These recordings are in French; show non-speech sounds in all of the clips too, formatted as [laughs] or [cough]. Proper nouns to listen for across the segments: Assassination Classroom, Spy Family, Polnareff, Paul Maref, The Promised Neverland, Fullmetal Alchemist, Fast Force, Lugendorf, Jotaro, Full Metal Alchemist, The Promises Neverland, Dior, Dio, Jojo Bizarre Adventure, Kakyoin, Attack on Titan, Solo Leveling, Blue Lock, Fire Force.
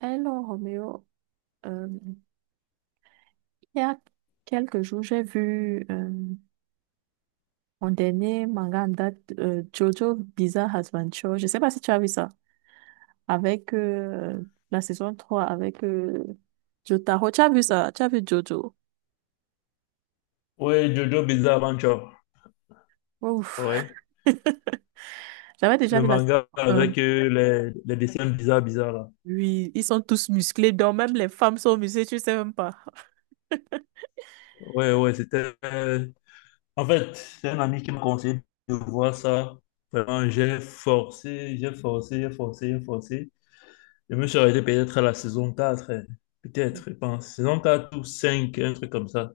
Alors, Roméo, euh, il y a quelques jours, j'ai vu mon dernier manga en date, Jojo Bizarre Adventure. Je sais pas si tu as vu ça, avec la saison 3 avec Jotaro. Tu as vu ça? Tu as vu Jojo? Oui, Jojo Bizarre Adventure. Ouf. Ouais. [laughs] J'avais déjà Le vu la saison manga 1. avec les dessins bizarres, bizarres là. Oui, ils sont tous musclés, donc même les femmes sont musclées, tu sais même pas. [laughs] Ouais, ouais, c'était. En fait, c'est un ami qui m'a conseillé de voir ça. Vraiment, j'ai forcé. Je me suis arrêté peut-être à la saison 4 peut-être, je pense. Saison 4 ou cinq, un truc comme ça.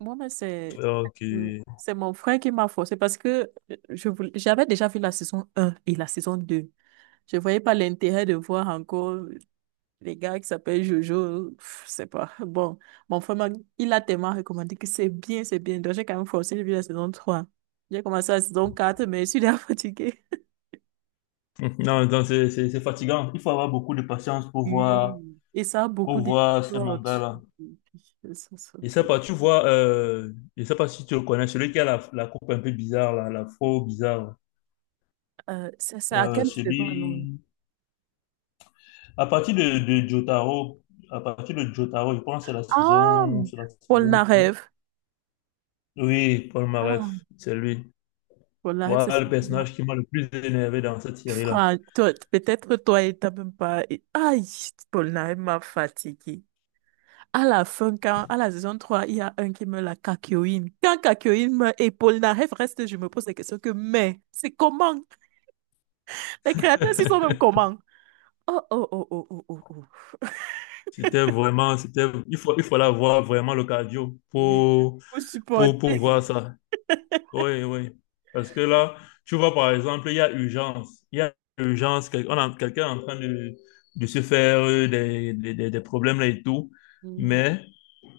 Moi, mais c'est. Ok. Mm. C'est mon frère qui m'a forcé parce que j'avais déjà vu la saison un et la saison deux. Je voyais pas l'intérêt de voir encore. Les gars qui s'appellent Jojo, pff, je sais pas. Bon, mon frère, il a tellement recommandé que c'est bien, c'est bien. Donc, j'ai quand même forcé, j'ai vu la saison 3. J'ai commencé la saison quatre mais je suis déjà [laughs] fatiguée. [laughs] Non, c'est fatigant. Il faut avoir beaucoup de patience Oui. Et ça a pour beaucoup voir ces d'épisodes. mangas-là. Ça, ça, ça, Je sais faut- pas, tu vois, je sais pas si tu le connais, celui qui a la, la coupe un peu bizarre, la faux bizarre. Ça à Euh, quelle saison alors? celui, à partir de Jotaro, je pense que Ah, c'est la Paul saison. Non. Narev. Oui, Paul Ah, Maref, c'est lui. Paul Narev, c'est Voilà le celui qui m'a- personnage qui m'a le plus énervé dans cette série-là. Franck, toi, peut-être toi et t'as même pas. Aïe, Paul Narev m'a fatiguée. À la fin, quand, à la saison 3, il y a un qui meurt, la Kakyoin. Quand Kakyoin meurt et Polnareff reste, je me pose la question que, mais, c'est comment? Les créateurs, ils sont même [laughs] comment? Oh, oh, oh, oh, oh, oh, oh. Il faut, il fallait avoir vraiment le cardio Il faut pour voir supporter. ça. Oui, oui. Parce que là, tu vois, par exemple, il y a urgence. Il y a urgence. On a quelqu'un est en train de se faire des, des problèmes là et tout. Mhm, Mais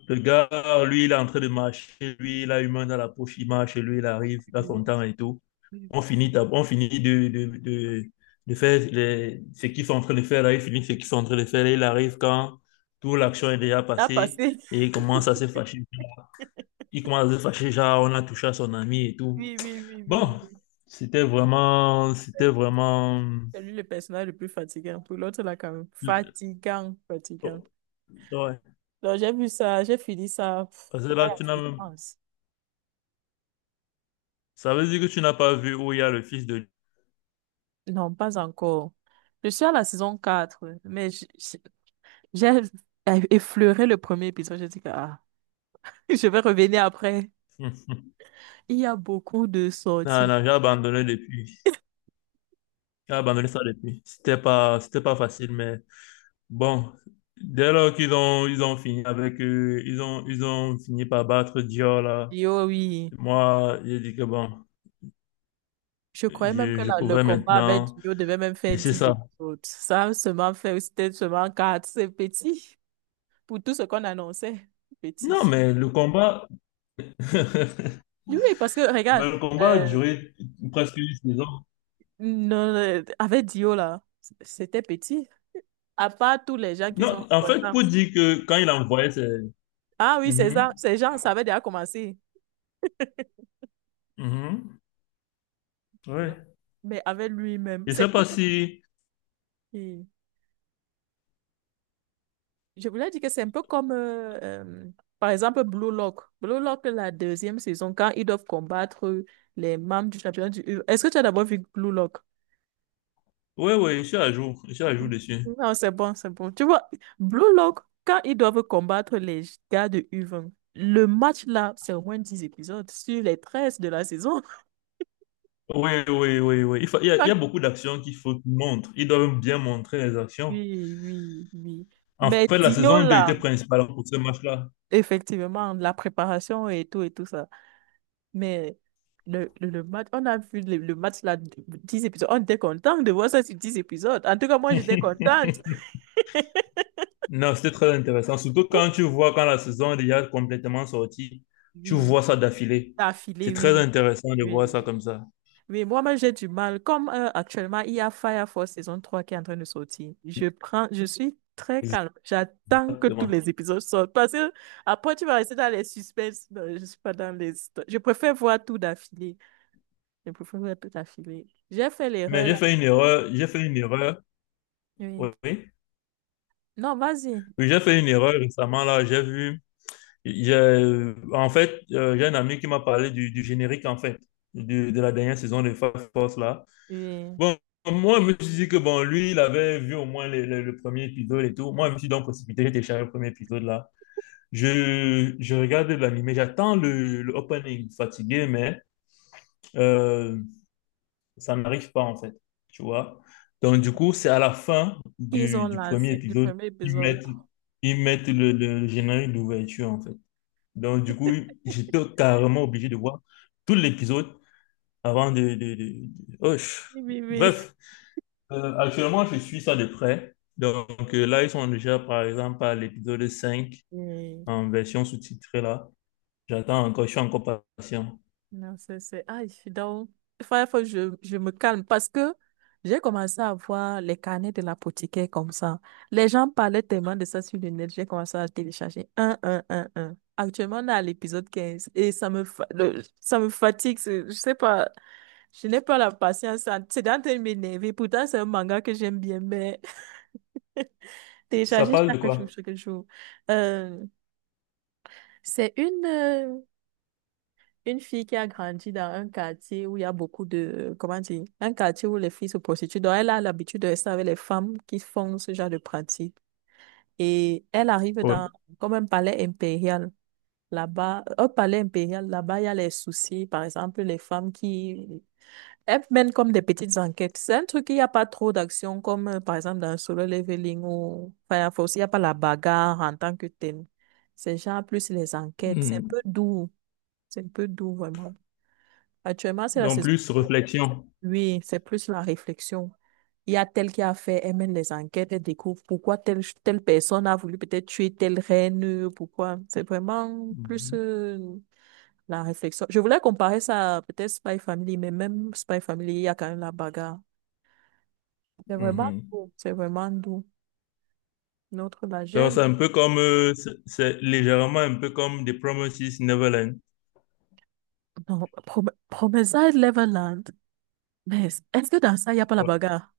le gars, lui, il est en train de marcher. Lui, il a une main dans la poche. Il marche. Lui, il arrive dans son mhm. temps et tout. On finit de faire les, ce qu'ils sont en train de faire là. Il finit ce qu'ils sont en train de faire là. Il arrive quand toute l'action est déjà Ah, passée passé. et il commence à se fâcher. Il commence à se fâcher. Genre, on a touché à son ami et tout. Oui, oui, oui, oui, Bon, oui. C'était vraiment. C'est lui le personnage le plus fatigant. Pour l'autre, là, quand même. Fatigant, fatigant. Ouais, Donc, j'ai vu ça, j'ai fini ça pff, parce que dans là, la tu n'as même- souffrance. ça veut dire que tu n'as pas vu où il y a le fils de. Non, pas encore. Je suis à la saison 4, mais j'ai effleuré le premier épisode, j'ai dit que ah, [laughs] je vais revenir après. [laughs] Il y a beaucoup de Non, sorties. non, j'ai abandonné depuis. J'ai abandonné ça depuis. C'était pas facile, mais bon, dès lors qu'ils ont fini avec, ils ont fini par battre Dior là. Dio, oui. Moi, j'ai dit que bon, Je croyais même que je le pouvais combat avec maintenant Dio devait même faire laisser 10 ça. épisodes. Ça a seulement fait, c'était seulement quatre. C'est petit pour tout ce qu'on annonçait. Non, Petit. mais le combat, [laughs] Oui, oui, parce que regarde, ben, le combat a euh, duré presque une saison. non, avec Dio là, c'était petit. À part tous les gens qu'ils ont Non, en fait, pour rencontrés. dire que quand il envoyait, c'est... Ah oui, c'est Mhm, ça. Ces gens, ça avait déjà commencé. mhm, Non. ouais. Mais avec lui-même, Je c'est sais pas si... comme. Je voulais dire que c'est un peu comme, euh, par exemple, Blue Lock. Blue Lock, la deuxième saison, quand ils doivent combattre les membres du championnat du U. E, est-ce que tu as d'abord vu Blue Lock? Oui, oui, je suis à jour. Je suis à jour dessus. Non, c'est bon, c'est bon. Tu vois, Blue Lock, quand ils doivent combattre les gars de U20, le match là, c'est au moins 10 épisodes sur les 13 de la saison. Oui, oui, oui, oui. Il y a [laughs] beaucoup d'actions qu'il faut qu'ils montrent. Ils doivent bien montrer les actions. Oui, oui, oui. En Mais fait, la Dio saison deux là, était principalement pour ce match-là. effectivement, la préparation et tout ça. Mais le match, on a vu le match là, 10 épisodes. On était content de voir ça sur 10 épisodes. En tout cas, moi, j'étais contente. [laughs] Non, c'était très intéressant. Surtout quand tu vois quand la saison est déjà complètement sortie, tu Oui, vois ça d'affilée. C'est d'affilée, très oui. intéressant de voir Oui, ça oui. comme ça. Oui, moi-même, j'ai du mal. Comme actuellement, il y a Fire Force saison 3 qui est en train de sortir. Je prends, je suis très calme. J'attends que tous Exactement. les épisodes sortent. Parce que après, tu vas rester dans les suspens. Non, je suis pas dans les histoires. Je préfère voir tout d'affilée. Je préfère voir tout d'affilée. J'ai fait Mais l'erreur j'ai là. fait une erreur. J'ai fait une erreur. Oui. Oui. Non, vas-y. Oui, j'ai fait une erreur récemment là. En fait, j'ai un ami qui m'a parlé du générique en fait de la dernière saison de Fast Force là. Oui. Bon, moi je me suis dit que bon, lui il avait vu au moins le premier épisode et tout. Moi je me suis donc précipité, j'ai téléchargé le premier épisode là. Je regarde l'animé, j'attends le opening fatigué, mais euh, ça n'arrive pas en fait, tu vois. Donc du coup, c'est à la fin Qu'ils ont du premier lancé du épisode premier qu'ils épisode. mettent, ils mettent le générique d'ouverture en fait. Donc du coup, j'étais carrément obligé de voir tout l'épisode avant de... Oh, Oui, oui, oui. bref. Actuellement, je suis ça de près. Donc là, ils sont déjà par exemple à l'épisode 5 Oui. en version sous-titrée là. J'attends encore, je suis encore patient. Non, c'est... Ah, je suis donc. Il faut que je me calme parce que j'ai commencé à voir les carnets de l'apothicaire comme ça. Les gens parlaient tellement de ça sur le net, j'ai commencé à télécharger un. Actuellement, on est à l'épisode 15 et ça me fatigue. Je sais pas, je n'ai pas la patience. C'est en train de m'énerver. Pourtant, c'est un manga que j'aime bien, mais [laughs] Ça télécharger parle de chaque jour, quoi? chaque jour. Euh, C'est une fille qui a grandi dans un quartier où il y a beaucoup de, comment dire, un quartier où les filles se prostituent. Donc, elle a l'habitude de rester avec les femmes qui font ce genre de pratique. Et elle arrive dans, Oui. comme un palais impérial. Là-bas, au palais impérial, là-bas, il y a les soucis. Par exemple, les femmes qui, elles mènent comme des petites enquêtes. C'est un truc, il n'y a pas trop d'action, comme, par exemple, dans Solo Leveling ou Fire Force, il n'y a pas la bagarre en tant que thème. C'est genre plus les enquêtes. C'est un Hmm. peu doux. C'est un peu doux, vraiment. Actuellement, c'est la Donc saison. plus réflexion. Oui, c'est plus la réflexion. Il y a tel qui a fait, elle mène les enquêtes, elle découvre pourquoi telle, telle personne a voulu peut-être tuer telle reine, pourquoi. C'est vraiment plus la réflexion. Je voulais comparer ça à peut-être Spy Family, mais même Spy Family, il y a quand même la bagarre. C'est vraiment Mhm. doux. C'est vraiment doux. Notre, là, Donc, j'aime. c'est un peu comme, c'est légèrement un peu comme The Promises Neverland. Non, Promessa et Neverland. Mais est-ce que dans ça, il n'y a pas la Ouais. bagarre?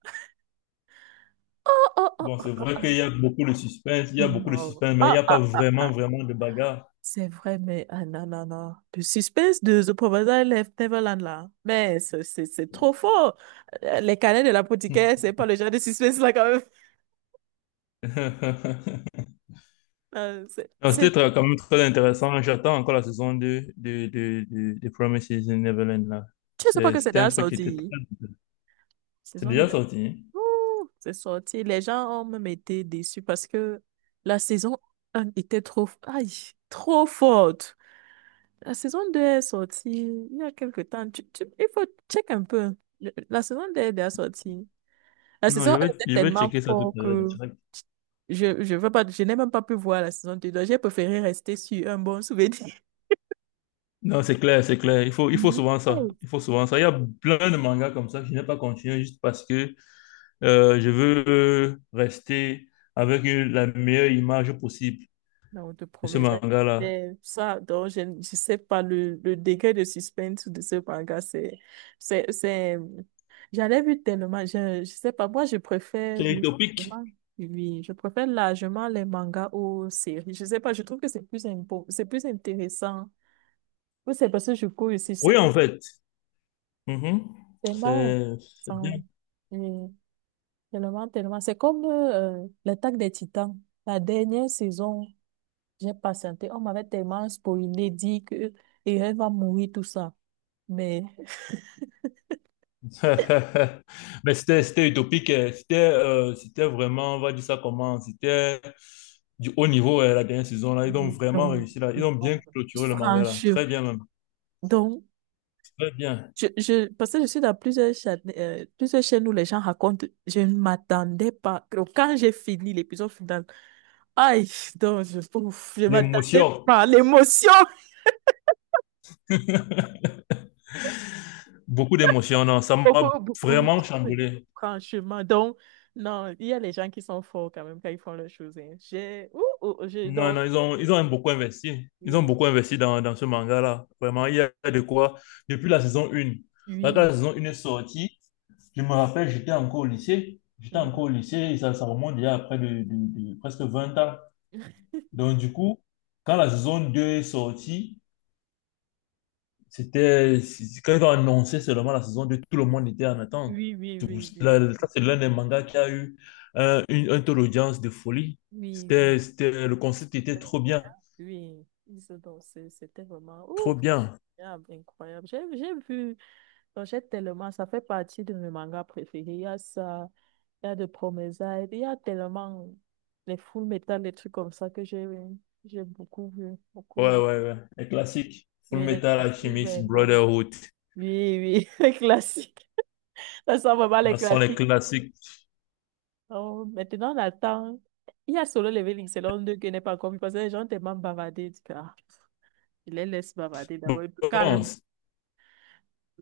Oh, oh, oh, Bon, c'est oh. vrai qu'il y a beaucoup de suspense, il y a beaucoup de Non. suspense, mais il n'y Ah, a pas ah, ah, vraiment, ah. vraiment de bagarre. C'est vrai, mais ah non, non, non. Le suspense de The Proposal of Neverland, là. Mais c'est trop fort. Les canets de l'apothicaire, c'est pas le genre de suspense, là, quand même. [laughs] [laughs] Euh, c'est, Non, c'était c'est- quand même très intéressant. J'attends encore la saison 2 de, de Promises Neverland, là. je sais pas que c'est C'était un déjà truc qui était très... sorti. C'est Saison déjà 2 sorti, hein? c'est sorti. Les gens ont même été déçus parce que la saison 1 était trop, aïe, trop forte. La saison 2 est sortie il y a quelque temps. Il faut check un peu. La saison 2 est déjà sortie. La Non, saison 1 était je vais tellement checker ça tout à fort l'heure. que je veux pas, je n'ai même pas pu voir la saison deux. Donc, j'ai préféré rester sur un bon souvenir. Non, c'est clair, c'est clair. Il faut [laughs] souvent ça. Yes. Il faut souvent ça. Il y a plein de mangas comme ça que je n'ai pas continué juste parce que je veux rester avec la meilleure image possible Non, de de ce promesse. manga-là. Ça, donc, je sais pas, le degré de suspense de ce manga, c'est, c'est, j'en ai vu tellement, je sais pas, moi, je préfère C'est utopique. largement, oui, je préfère largement les mangas aux séries. Je sais pas, je trouve que c'est plus intéressant. Ou c'est parce que je cours ici, je sais Oui, pas. en fait. Mhm. Des balles. C'est c'est Sans. bien. Oui, tellement, tellement. C'est comme l'attaque des Titans. La dernière saison, j'ai patienté. On m'avait tellement spoilé, dit que et elle va mourir, tout ça. Mais, [laughs] Mais c'était, c'était utopique. C'était vraiment, on va dire ça comment, c'était du haut niveau, la dernière saison, là. Ils ont vraiment donc, réussi, là. Ils ont bien clôturé le manga, là. franchement, Très bien, même. donc, Très bien. Parce que je suis dans plusieurs chaînes où les gens racontent, je ne m'attendais pas. Donc, quand j'ai fini l'épisode final, aïe, donc, ouf, je m'attendais L'émotion. pas à l'émotion. Beaucoup d'émotions, non, ça m'a Beaucoup, beaucoup, vraiment oui, chamboulé. franchement. Donc, non, il y a les gens qui sont forts quand même quand ils font leurs choses, hein. Ouh, ouh, j'ai Non, donc, non, ils ont beaucoup investi. Ils ont oui, beaucoup investi dans, dans ce manga-là. Vraiment, il y a de quoi. Depuis la saison 1. Quand oui, la saison 1 est sortie, je me rappelle, j'étais encore au lycée. J'étais mhm. encore au lycée et ça remonte déjà à près de, de presque 20 ans. [laughs] Donc, du coup, quand la saison 2 est sortie, quand ils ont annoncé seulement la saison deux, tout le monde était en attente. Oui, oui, oui, oui, Ça, c'est l'un des mangas qui a eu un taux d'audience de folie. oui, oui, Le concept était c'est trop bien, incroyable. Oui, ils se dansaient, c'était vraiment, trop ouf, bien. incroyable, incroyable. J'ai vu, donc j'ai tellement, ça fait partie de mes mangas préférés. Il y a ça, il y a de Promesailles, il y a tellement les full metal, les trucs comme ça que j'ai beaucoup vu, Ouais, beaucoup vu. ouais, ouais. Les classiques. Full Oui, les Metal classiques, Alchemist, vraiment. Brotherhood. Oui, oui, [laughs] les classiques. Ça sent vraiment les Ce sont les classiques. classiques. Oh, maintenant, on attend. Il y a Solo Leveling, c'est l'un deux qui n'est pas encore vu parce que les gens tellement bavardés. Du coup, ah, je les laisse bavarder Bon, d'abord. Calme.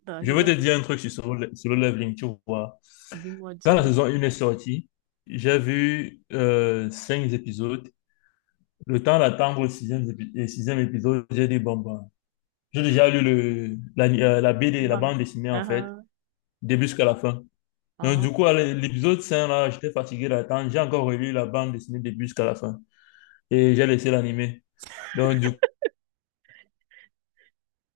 Attends, je je vais vais. te dire un truc sur Solo Leveling, tu vois. Dis-moi, Quand la dis-moi. saison 1 est sortie, j'ai vu 5 épisodes. Le temps d'attendre le sixième, le sixième épisode, j'ai dit, bon, ben, j'ai déjà lu la Tu BD, la manques. bande dessinée, en Ah, fait, ah, début jusqu'à la fin. Donc, ah. du coup, à l'épisode 5 là, j'étais fatigué d'attendre. J'ai encore relu la bande dessinée début jusqu'à la fin. Et j'ai laissé l'animé. Donc, du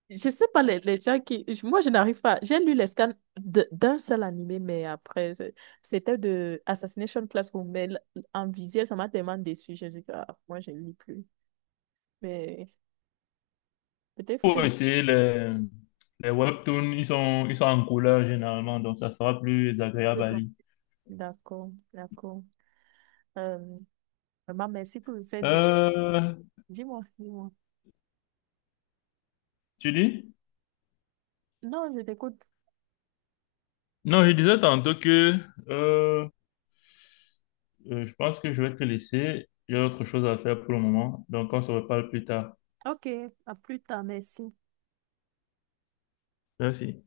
Je sais pas, les gens qui. Moi, je n'arrive pas. J'ai lu les scans d'un seul animé, mais après, c'était de Assassination Classroom. Mais en visuel, ça m'a tellement déçu. Je dis, ah, moi, je ne lis plus. Mais. Peut-être faut coup, que. essayer les webtoons, ils sont en couleur généralement, donc ça sera plus Deux agréable à fois. lire. D'accord, d'accord. Euh, vraiment, merci pour cette discussion. Euh, Dis-moi, dis-moi. Tu dis? Non, je t'écoute. Non, je disais tantôt que euh, je pense que je vais te laisser. J'ai autre chose à faire pour le moment, donc on se reparle plus tard. Ok, à plus tard, merci. Merci.